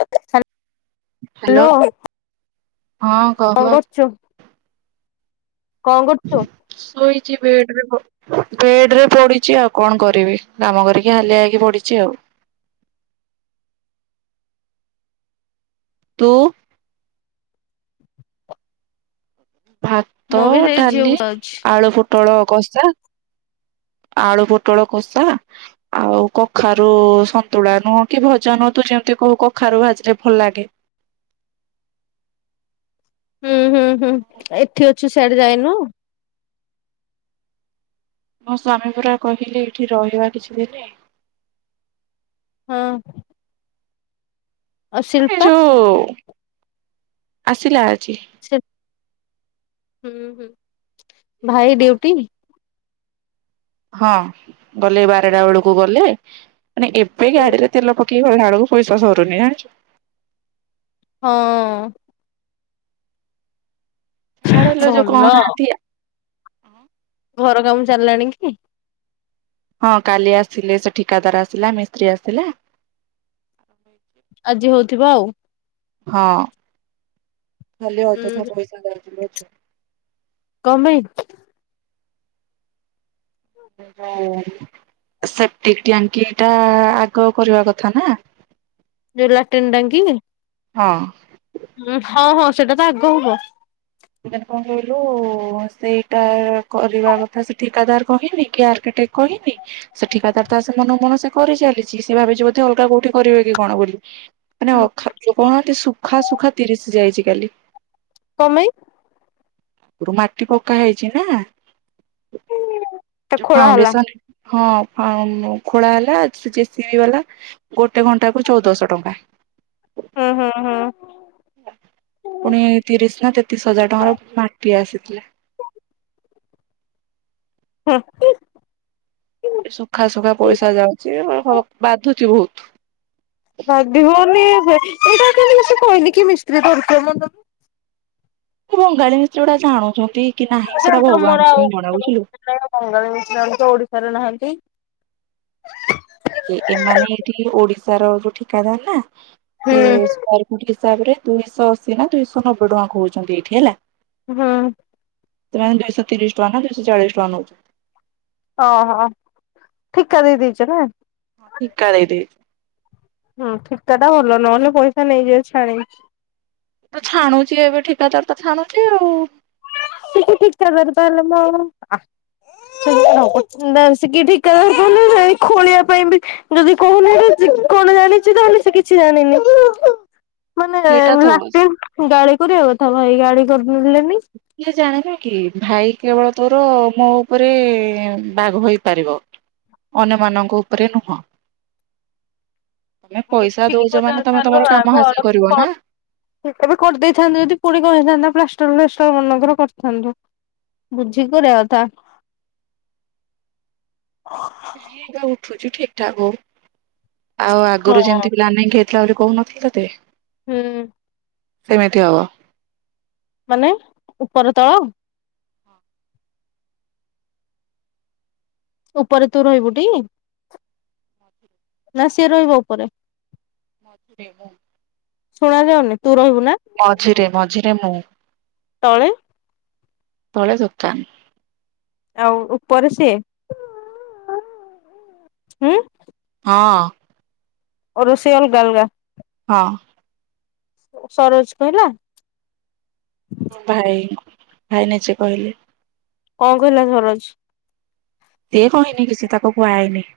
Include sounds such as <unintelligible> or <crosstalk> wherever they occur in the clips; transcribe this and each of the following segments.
ହ <unintelligible> ହ୍ୟାଲୋ। ହଁ, କହ। କଣ କରୁଛୁ କଣ କରୁଛୁ? ଶୋଇଛି ବେଡରେ ବେଡ ରେ ପଡିଛି ଆଉ କଣ କରିବି? କାମ କରିକି ହାଲିଆ ହେଇକି ପଡିଛି ଆଉ। ତୁ? ଭାତ, ମୁଁ ବି ସେଇ ଡାଲି, ଝିଅକୁ ଯାଉଛି। ଆଳୁ ପୋଟଳ କଷା ଆଳୁ ପୋଟଳ କଷା ଆଉ କଖାରୁ ସନ୍ତୁଳା ନୁହଁ କି, ଭଜା ନୁହଁ ତୁ ଯେମତି କହୁ କଖାରୁ ଭାଜିଲେ ଭଲ ଲାଗେ। ହୁଁ ହୁଁ ହୁଁ ଏଠି ଅଛୁ ସଆଡେ ଯାଇନୁ? ମୋ ସ୍ଵାମୀ ପରା କହିଲେ ଏଇଠି ରହିବା କିଛି ଦିନି ହଁ ଆଉ ଶିଳ୍ପା ଯୋଉ ଆସିଲା ଆଜି। ସେ ହୁଁ ହୁଁ ଭାଇ ଡ୍ୟୁଟି ହଁ ଗଲେ ବାରଟା ବେଳୁକୁ ଗଲେ ମାନେ ଏବେ ଗାଡିରେ ତେଲ ପ କିଏ କଲା ବେଳୁକୁ ପଇସା ସରୁନି ଆଁ। ହଁ। ଆଡ ହେଲେ ଯୋଉ ଭଲ କନାଥିଆ ଘର କାମ ଚାଲିଲାଣି କି? ହଁ କାଲି ଆସିଲେ ସେ ଠିକାଦାର ଆସିଲା ମିସ୍ତ୍ରୀ ଆସିଲା। ହଛି ଆଜି ହୋଉଥିବ ଆଉ। ହଁ ଖାଲି ଅଯଥା ହୁଁ ପଇସା ଦାଉଜ କମେଇ ସେଟି ଟ୍ୟାଙ୍କି ଟା ଆଗ କରିବା କଥା ନା। ଯୋଉ ଲାଟିନ୍ ଟାଙ୍କି। ହଁ। ହଁ ହଁ ସେଟା ତ ଆଗ ହବ। ଏଠାରେ କଁ କହିଲୁ ସେଇଟା କରିବା କଥା ସେ ଠିକାଦାର୍ କହିନି କି ଆର୍କିଟେ କହିନି ସେ ଠିକାଦାର୍ ତ ଆସେ ମନୁ ମନ ସେ କରି ଚାଲିଛି ସେ ଭାବିଛି ବୋଧେ ଅଲଗା କୋଉଠି କରିବେ କି କଣ ବୋଲି। ମାନେ ଅଖା କଣ ଟା ସୁଖା ସୁଖା ତିରିଶି ଯାଇଛି କାଲି। କମେଇ ଗୁରୁ ମାଟି ପକା ହେଇଛି ନା ସେଟା ଖୋଳା ହେଲା ଫାଉଣ୍ଡେସନ୍। ହଁ ହଁ ଖୋଳା ହେଲା ସେ ଯେସିବିି ବାଲା ଗୋଟେ ଘଣ୍ଟା କୁ ଚୋଉଦଶ ଟଙ୍କା। ହୁଁ ହୁଁ ପୁଣି ହୁଁ। ତିରିଶି ନା ତେତିଶ୍ ହଜାର୍ ଟଙ୍କାର ମା ପିଆ ଆସିଥିଲା। ହଁ ଉଁ ସୁଖା ସୁୁଖା ପଇସା ଯାଉଚି ବାଧୁଚି ବୋହୁତ୍ ବାଧିବନି ଏଇଟା କିନ୍ତୁ ସେ କହନି କି ମିସ୍ତ୍ରୀ ଧରିକି ଆମ ଏ ବଙ୍ଗାଳି ମିସ୍ତ୍ରି ଗୁଡା ଜାଣୁଛନ୍ତି କି ନାହିଁ ସେଟା ଭଗବାନଙ୍କୁ ହିଁ ଜଣା ବୁଝିଲୁ। ନାଇଁ ବଙ୍ଗାଳି ମିସ୍ତ୍ରି ମାନେ ତ ଓଡିଶାରେ ନାହାନ୍ତି। ଏମାନେେ ଏଠି ଓଡିଶାର ଯୋଉ ଠିକାଦାର୍ ନା ସେ ହୁଁ ବାର ଫୁଟ୍ ହିସାବରେ ଦୁଇଶ ଅସି ଅଶୀ ନା ଦୁଇଶହ ନବେ ଟଙ୍କା କୋହୁଛନ୍ତି ଏଠି ହେଲା। ହଁ। ତ୍ରୟଁ ଦୁଇଶ ତିରିଶ୍ ଟଙ୍କା ନା ଦୁଇଶହ ଚାଳିସ୍ ଟଙ୍କା ନୋଉଚି। ଓ ହୋ ଠିକା ଦେଇ ଦେଇଚ ନାଁ। ହଁ ଠିକା ଦେଇଦେଇ ହଁ ଠିକା ଟା ଭଲ ନହେଲେ ପଇସା ନେଇଯିବ ଛାଣି ତ ଛାଣୁଚି ଏବେ ଠିକାଦାର୍ ତ ଛାଣୁଚି ଆଉ। ଠିକ୍ ଠିକ୍ ଠିକ୍ କେବେରୁ ତାହାଲେ ମୋ ଆ ସିକେ ଠିକା ଧରିଥାନ୍ତେ ଖୋଳିବା ପାଇଁ ବି ଯଦି କହୁନା କଣ ଜାଣିଛି ତାହେଲେ ସେ କିଛି ଜାଣିନି। ମାନେ ସେଇଟା ତ ଲାଟି ଗାଳି କରିବା କଥା ଭାଇ ଗାଳି କରିଲେନି। କିଏ ଜାଣିନ କି ଭାଇ କେବଳ ତୋର ମୋ ଉପରେ ବାଘ ହେଇପାରିବ। ଅନ୍ୟମାନଙ୍କ ଉପରେ ନୁହଁ। <inaudible> ତମେ ପଇସା ବୁଝିକି ଦଉଚ କରିବାର ମାନେ ତମେ କଥା ତମର କାମ ହାସଲ କରିବ ନା। ହେତବଳେ କରିଦେଇଥାନ୍ତୁ ଯଦି ପୁଣି କଣ ହେଇଥାନ୍ତା ପ୍ଲାଷ୍ଟର ଫ୍ଲାଷ୍ଟର ମନେକର କରଥାନ୍ତୁ। ବୁଝିିକି କରିବା କଥା। ଏଟା ଉଠୁଚି ଠିକ୍ ଠାକ୍ ହୋଉ ଆଉ ହଁ। ଆଗୁରୁ ଯେମତି ପିଲାମାନେ ଘେ ଥିଲା ବୋଲି କହୁନଥିଲି ତତେ? ହୁଁ। ସେମିତି ହବ। ମାନେ ଉପର ତଳ? ଉପରେ ତୁ ରହିବୁଟି? <inaudible> ନା ସିଏ ରହିବ ଉପରେ? ମଝିରେ ମୁଁ। ଶୁଣା ଯାଉନି ତୁ ରହିବୁ ନା? ମଝିରେ ମଝିରେ ମୁଁ ତଳେ ତଳେ ଦୋକାନ୍। ଆଉ ଉପରେ ସିଏ ଉଁ? ହଁ। ଓ ରୋଷେଇ ଅଲଗା ଅଲଗା? ହଁ। ସରୋଜ୍ କହିଲା? ମୋ ଭାଇ ଭାଇ ନିଜେ କହିଲେ। କଣ କହିଲା ସରୋଜ? ସିଏ କହିନି କିଛି ତାକୁ କୁହାହେଇନି।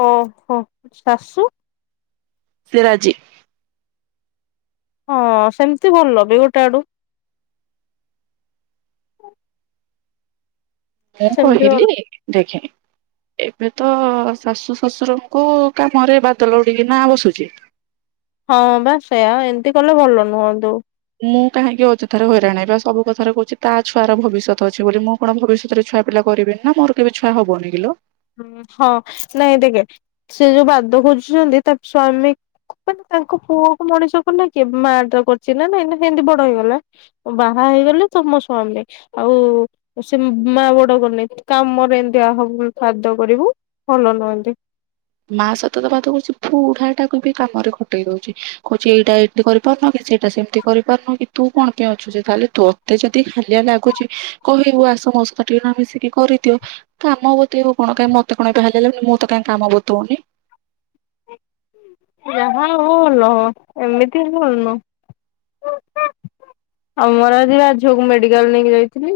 ଓହୋ ଆଚ୍ଛା ଶାଶୁ? ସିଏ ରାଜି। ହଁ ସେମତି ଭଲ ବି ଗୋଟେ ଆଡୁ। ମୁଁ ସେମିତି ଭଲ କହିଲି ଦେଖେ। ଏବେ ତ ଶାଶୁ ଶ୍ୱଶୁରଙ୍କୁ କାମରେ ବାଦଲ ଉଡିକିନା ବସୁଛି। ହଁ ବା ସେଇୟା ଏମତି କଲେ ଭଲ ନୁହନ୍ତୁ। ମୁଁ କାହିଁକି ଅଯଥାରେ ହଇରାଣ ହେବି ଆଉ ସବୁ କଥାରେ କହୁଛି ତା ଛୁଆର ଭବିଷ୍ୟତ ଅଛି ବୋଲି ମୁଁ। କଣ ଭବିଶ୍ୱତରେ ଛୁଆ ପିଲା କରିବିନି ନା ମୋର କେବେ ଛୁଆ ହବନି କିଲୋ। ହୁଁ ହଁ ନାଇଁ ଦେକେ ସେ ଯୋଉ ବାଦ ଖୋଜୁଛନ୍ତି ତା ସ୍ଵାମୀ। ମାନେ ତାଙ୍କ ପୁଅକୁ ମଣିଷ କଲା କିଏ ମା ତ କରଚି ନା ନାଇଁ ନା ହେନ୍ତି ବଡ ହେଇଗଲା। ବାହା ହେଇଗଲେ ତମ ସ୍ୱାମୀ। ଆଉ ସେ ମା ବଡ କରିନାଇଁ କାମରେ ଏନ୍ତିଆ ହବୁନ୍। ଖାଦ କରିବୁ ଭଲ ନୁହନ୍ତି। ମା ସହିତ ତ ବାଦ କରୁଛି ବୁଢାଟାକୁ ବି କାମରେ ଖଟେଇ ଦଉଛି କହୁଛି ଏଇଟା ଏଇ ଟି କରିପାରୁନ କି ସେଇଟା ସେମତି କରିପାରୁନ କି ତୁ କଣ କିଆଁ ଅଛୁ ଯେ ତାହେଲେ ତୋତେ ଯଦି ହାଲିଆ ଲାଗୁଚି। କହିବୁ ଆସ ମୋ ସହିତ ଟିକେ ନା ମିଶିକି କରିଦିଅ। କାମ ବତେଇବ କଣ କାଇଁ ମତେ କଣ ଏବେ ହାଲିଆ ଲାଗୁନି ମୁଁ ତ କାଇଁ କାମ ବତଉନି। ଯାହା ହବ ଭଲ ଏମିତି କିନ୍ତୁ ଭଲନୁହଁ। ଆମର ଆଜି ରାଜ ଝିଅକୁ ମୁଁ ମେଡିକାଲ ନେଇକି ଯାଇଥିଲି।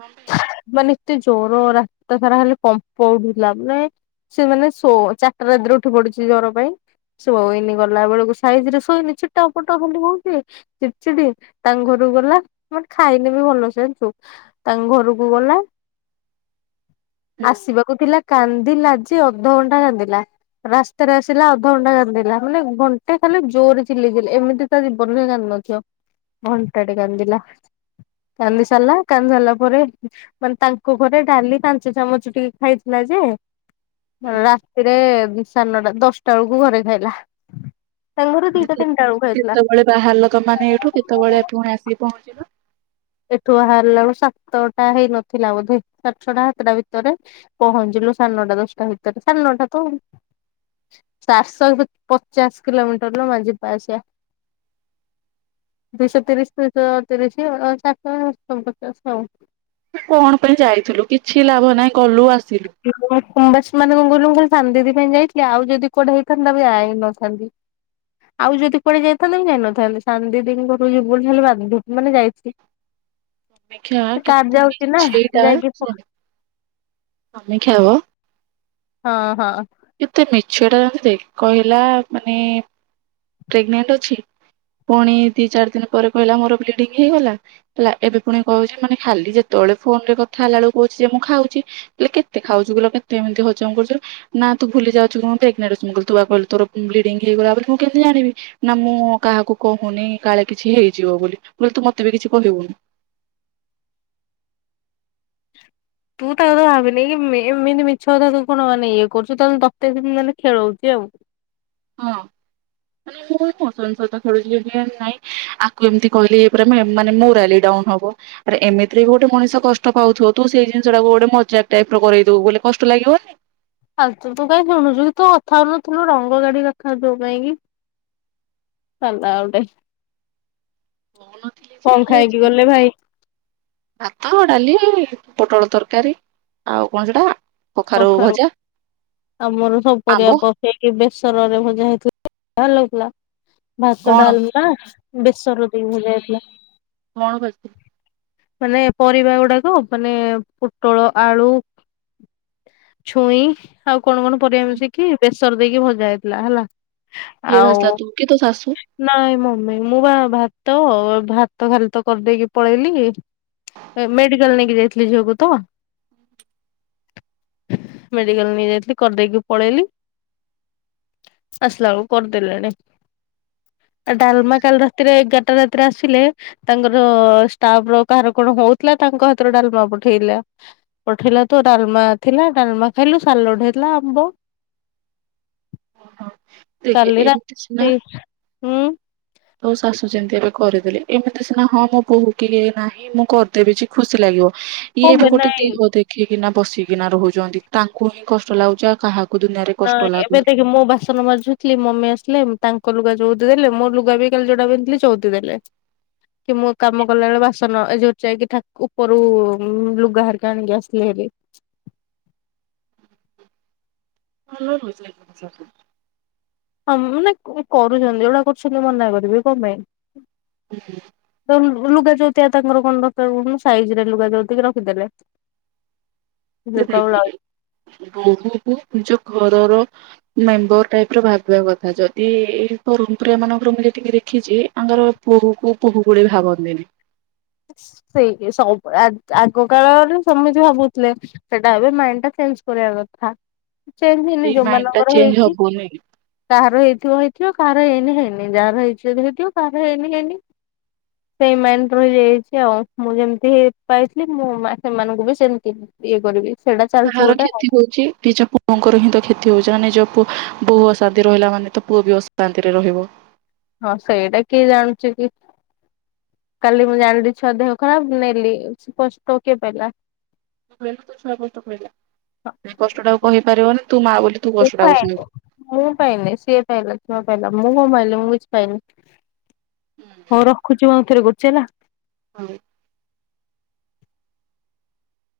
ହଁ <unintelligible> ମାନେ ଏତେ ଜ୍ଵର ରାତଟା ସାରା ଖାଲି କମ୍ପଉଢୁଥିଲା ମାନେ ସେ ମାନେ ସୋ ଚା ରାତିରୁ ଉଠି ପଡିଛି ଜ୍ୱର ପାଇଁ। ଏଇନି ଗଲା ବେଳକୁ ସାଇଜ ରେ ଶୋଇନି ଛିଟ ପଟ ଖାଲି ହ ହଉଛି। ଚିଡଚିଡି ତାଙ୍କ ଘରୁ ଗଲା ମାନେ ଖାଇନିବି ଭଲ ସେ ଜାଣିଛୁ। ତାଙ୍କ ଘରକୁ ଗଲା। ଆସିବାକୁ ଥିଲା କାନ୍ଦିଲା ଯେ ଅଧଘଣ୍ଟା କାନ୍ଦିଲା। ରାସ୍ତାରେ ଆସିଲା ଅଧଘଣ୍ଟା କାନ୍ଦିଲା ମାନେ ଘଣ୍ଟେ କାନ୍ଦିଲା ଜୋରରେ ଚିଲେଇ ଚିଲେଇ ଏମିତି ତା ଜୀବନରେ ନ୍କାନ୍ଦି ନଥିବ ଘଣ୍ଟାଟେ କାନ୍ଦିଲା। କାନ୍ଦି ସାରିଲା କାନ୍ଦି ସାରିଲା ପରେ ମାନେ ତାଙ୍କ ଘରେ ଡାଲି ପାଞ୍ଚ ଚାମଚ ଟିକେ ଖାଇଥିଲା ଯେ ରାତିରେ ସାଢେନଟା ଦଶଟା ବେଳକୁ ଘରେ ଖାଇଲା। ତାଙ୍କ ଘରେ ମାନେ ଦିଟା ତିନିଟା ବେଳକୁ ଖାଇଥିଲା। କେତେବେଳେ ବାହାରିଲ ତମେମାନେ ଏଇଠୁ କେତେବେଳେ ପୁଣି ଆସିକି ପହଞ୍ଚିଲ। ଏଠୁ ବାହାରିଲା ବେଳକୁ ସାତଟା ହେଇନଥିଲା ବୋଧେ ସାଢ଼େ ଛଅଟା ସାତଟା ଭିତରେ ପହଞ୍ଚିଲୁ ସାଢେନଅଟା ଦଶଟା ଭିତରେ ସାଢ଼େ ନଅଟା ତ ଚାରିଶହ ପଚାଶ କିଲୋମିଟର ଲୋମା ଯିବା ଆସିବା। ଦୁଇଶହତିରିଶ ଦୁଇଶତିରିଶ ଚାରିଶହ ପଚାଶ ଆଉ କଣ ପାଇଁ ଯାଇଥିଲୁ କିଛି ଲାଭ ନାହିଁ ଗଲୁ ଆସିଲୁ। କୁମ୍ଭଶ୍ରୀ ମାନେ ଗୁଙ୍ଗୁ ସାନ୍ଦଦି ପାଇଁ ଯାଇଥିଲି ଆଉ ଯଦି କୁଆଡେ ହେଇଥାନ୍ତା ଯାଇନଥାନ୍ତି। ଆଉ ଯଦି କୁଆଡେ ଯାଇଥାନ୍ତେ ମୁଁ ଯାଇନଥାନ୍ତି ସନ୍ଦିଦିଙ୍କ ଘରୁକୁ ଯିବୁ ବୋଲି ଭାବିଲି ହେଲେ ବା ମାନେ ଯାଇଛି। ସମୀକ୍ଷା ସେ କି କାର ଯାଉଛି ନା ଛିଟା ଯାଇକି ହଁ ସମମୀକ୍ଷାବା ହଁ ହଁ। ଏତେ ମିଛଟା ଜଣ ଦେ କହିଲା ମାନେ ପ୍ରେଗନଟ ଅଛି। ପୁଣି ଦି ଚାରି ଦିନ ପରେ କହିଲା ମୋର ବ୍ଲିଡିଙ୍ଗ ହେଇଗଲା। ହେଲା ଏବେ ପୁଣି କହୁଛି ମାନେ ଖାଲି ଯେତେବେଳେ ଫୋନ ରେ କଥା ହେଲା ବେକୁ କହୁଛି ଯେ ମୁଁ ଖାଉଛି। ହେଲେ କେତେ ଖାଉଛୁ ବିଲ କେତେ ଏମିତି ହଜମ କରୁଛୁ। ନା ତୁ ଭୁଲି ଯାଉୁଁ ପ୍ରେଗନଣ୍ଟ ଅଛି କୁ କହିଲ ତୋର ବ୍ଲିଡିଙ୍ଗ ହେଇଗଲା ପରେ ମୁଁ କେମିତି ଜାନିବି। ନା ମୁଁ କାହାକୁ କହୁନି କାଳେ କିଛି ହେଇଯିବ ବୋଲି ବୋ ତୁ ମତେ ବି କିଛି କହିବୁନି। ତୁ ତାକୁ ତ ଭାବିନି କି ଏମିତି ମିଛ କଥାକୁ କଣ ମାନେ ଇଏ କରୁ ତାହେଲେ ତତେ ଦ ମାନେ ଖେଳଉଛି ଆଉ। ହଁ ମାନେ ମୁଁତ ଖେୁଛି ନାଇଁ ଆକୁ ଏମିତି କହିଲି ମାନେ ମୋ ରାଲି ଡାଉନ ହବ। ଆରେ ଏମିତିରେ ବି ଗୋଟେ ମଣିଷ କଷ୍ଟ ପାଉଥିବ ତୁ ସେଇ ଜିନିଷ ଟାକୁ ଗୋଟେଜାକ ଟାଇପ ର କଇଦବୁ ବୋ କଷ୍ଟ ଲାଗିବନି। ଆା ତୁ ତୁ କାଇହିଁ ଶୁଣୁଛୁ କି ତୁ କଥା ହଉନଥିଲୁ ରଙ୍ଗ ଗାଡିୀ ରଖା ଯୋଉ ପାଇଁ କି ଚାଲା ଆଟେ କହୁନଥିଲି ଯେ କଣ ଖାଇକି ହେଲେ ଗଲେ ଭାଇ। ଭାତ ଡାଲି ପୋଟଳ ତରକାରୀ ଆଉ କଣ ସେଟା କଖାରୁ ଆମର ସ ଆମ୍ବ ପରିବ ବେସରରେ ମଜା ହେଇଥିଲା ଲଥିଲା ଭାତ କଣ ଡାଲ ହ ବେଶର ଦେଇ ହେ ଯାଇଥିଲା। କଣ ବ ମାନେ ପରିବା ଗୁଡାକ ମାନେ ପୋଟଳ ଆଳୁ ଛୁଇଁ ଆଉ କଣ କଣ ପରିବା ମିଶିକି ବେସର ଦେଇକି ଭଜା ହେଇଥିଲା ହେଲା। ହେ ଆଉ ଭସଲା ତୁ କି ତୁ ସ ଆସୁ <unintelligible> ନାଇଁ ମମି ମୁଁ ବା ଭାତ ଭାତ ଖାଲି ତ କରିଦେଇକି ପଳେଇଲି ମେଡିକାଲ ନେଇକି ଯାଇଥିଲି ଝିଅକୁ ତ। ମେଡିକାଲ ନେଇ ଯାଇଥିଲି କରିଦେଇକି ପଳେଇଲି। ଆସିଲା ବେଳକୁ କରିଦେଲେଣି ଆ ଡାଲମା କାଲି ରାତିରେ ଏଗାରଟା ରାତି ତ୍ରା ଆସିଲେ ତାଙ୍କର ଷ୍ଟାଫ ର କାହାର କଣ ହଉଥିଲା ତାଙ୍କ ହାତରେ ଡାଲମା ପଠେଇଲା। ପଠେଇଲା ତ ଡାଲମା ଥିଲା ଡ଼ାଲମା ଖାଇଲୁ ସାଲଟ ହେଇଥିଲା ଆମ୍ବ। ହଁ ଦେଖେ କାଲି ଏମିତି ସିନା ରାତି ହୁଁ। ତୋ ଶାଶୁ ଯେମିତି ଏବେ କରିଦେଲେ ଏମିତି ସିନା ହଁ ମୋ ବୋହୁ କି ନାହିଁ ମୁଁ କରିଦେବି କି ଖୁସି ଲାଗିବ। ହଁ ଇଏ ବେ ବି ଗୋଟେ ନାଇଁ ଦେହ ଦେଖିଇକିନା ବସିକିନା ରହୁଛନ୍ତି ତାଙ୍କୁ ହିଁ କଷ୍ଟ ଲାଗୁଛି ଆଉ କାହାକୁ ଦୁନିଆରେ ହଁ କଷ୍ଟ ଏବେ ଲାଗୁନି। ଦେଖେ ମୋ ବାସ ବାସନ ମାଜୁଥିଲି ମମି ଆସିଲେ ତାଙ୍କ ଲୁଗା ଯୋଉଦି ଦେଲେ ମୋର ଲୁଗା ବି କାଲି ଯୋଉଟା ପିନ୍ଧି ଥିଲି ଚଉଦି ଦେଲେ। କି ମୁଁ କାମ କଲା ବେଳେ ବାସନ ଏ ଯୋଉ ଯାଇକି ଠାକୁ ଉପରୁ ଲୁଗା ହାରିକା ଆଣିକି ଆସିଲେ ଭାରି। <unintelligible> ହଁ ମାନେ କରୁଛନ୍ତି ଏଗୁଡା କରୁଛନ୍ତି ମନା କରିବି କମ ପାଇଁ। <unintelligible> ତ ଲୁଗା ଯଉତିଆ ତାଙ୍କର କଣ ଦରକାର କହୁନୁ ସାଇଜ ରେ ଲୁଗା ଯଉତିକି ରଖିଦେଲେ। ଲୁଗା ବ୍ଲାଉଜ <unintelligible> ବୋହୁ କୁ ନିଜ ଘରର ମେମ୍ବର ଟାଇପ ର ଭାବିବା କଥା ଯଦି <unintelligible> ମାନଙ୍କର ମୁଁ ଯେତିକି ଦେଖିଛି ଆଙ୍କର ବୋହୁ କୁ ବୋହୁ ଭଳି ଭାବନ୍ତିନି। ସେଇ ସବୁ ଆଗ ଆଗ କାଳରେ ସମିତି ଭାବୁଥିଲେ ସେଟା ଏବେ ମାଇଣ୍ଡ ଟା ଚେଞ୍ଜ କରିବା କଥା। ଚେଞ୍ଜ ହେଇନି ଏଇ ଯୋଉ ମାଇଣ୍ଡ ଟା ମାନଙ୍କର ଚେଞ୍ଜ ହେଇଚି। ହବନି। କାହାର ହେଇଥିବ ହେଇଥିବ କାହାର ହେଇନି ହେଇନି ଯାହାର ହେଇଛି ଯଦି ହେଇଥିବ କାହାର ହେଇନି ହେଇନି। ସେଇ ମାଇଣ୍ଡ ରହିଯା ଚି ଆଉ ମୁଁ ଯେମିତି ପାଇଥିଲି ମୁଁ ସେମାନଙ୍କୁ ବି ସେମିତି ଇଏ କରିବି। ସେଇଟା ଚାଲିଛି ତାହାର ଗୋଟେ ଆଉ କ୍ଷତି ହଉଚି ଚା ତାଙ୍କର ହିଁ ତ କ୍ଷତି ହଉଛି ମାନେ ପୁ ବୋହୁ ଅଶାନ୍ତି ରହିଲା ମାନେ ତ ପୁଅ ବି ଅଶାନ୍ତିରେ ରହିବ। ହଁ ସେଇଟା କି ଜାଣୁଚି କି। କାଲି ମୁଁ ଜାଣିଲି ଛୁଆ ଦେହ ଖରାପ ନେଲି କଷ୍ଟ କିଏ ପାଇଲା। କୁହନୁ ତୋ ଛୁଆ କଷ୍ଟ ପାଇଲା ସେ କଷ୍ଟ ଟା କହିପାରିବନି ତୁ ମା ବୋଲି। ତୁ ମୁଁ କଷ୍ଟଟାକୁ ପାଇନି ମୁଁ ପାଇନି ସିଏ ପାଇଲା ଛୁଆ ପାଇଲା ମୁଁ କଣ ପାଇଲି ମୁଁ କିଛି ପାଇନି। ହଁ ସହିବୁ। ରଖୁଛି ମୁଁ ଆଉ ଥରେ କରୁଚି ହେଲା। ହଉ।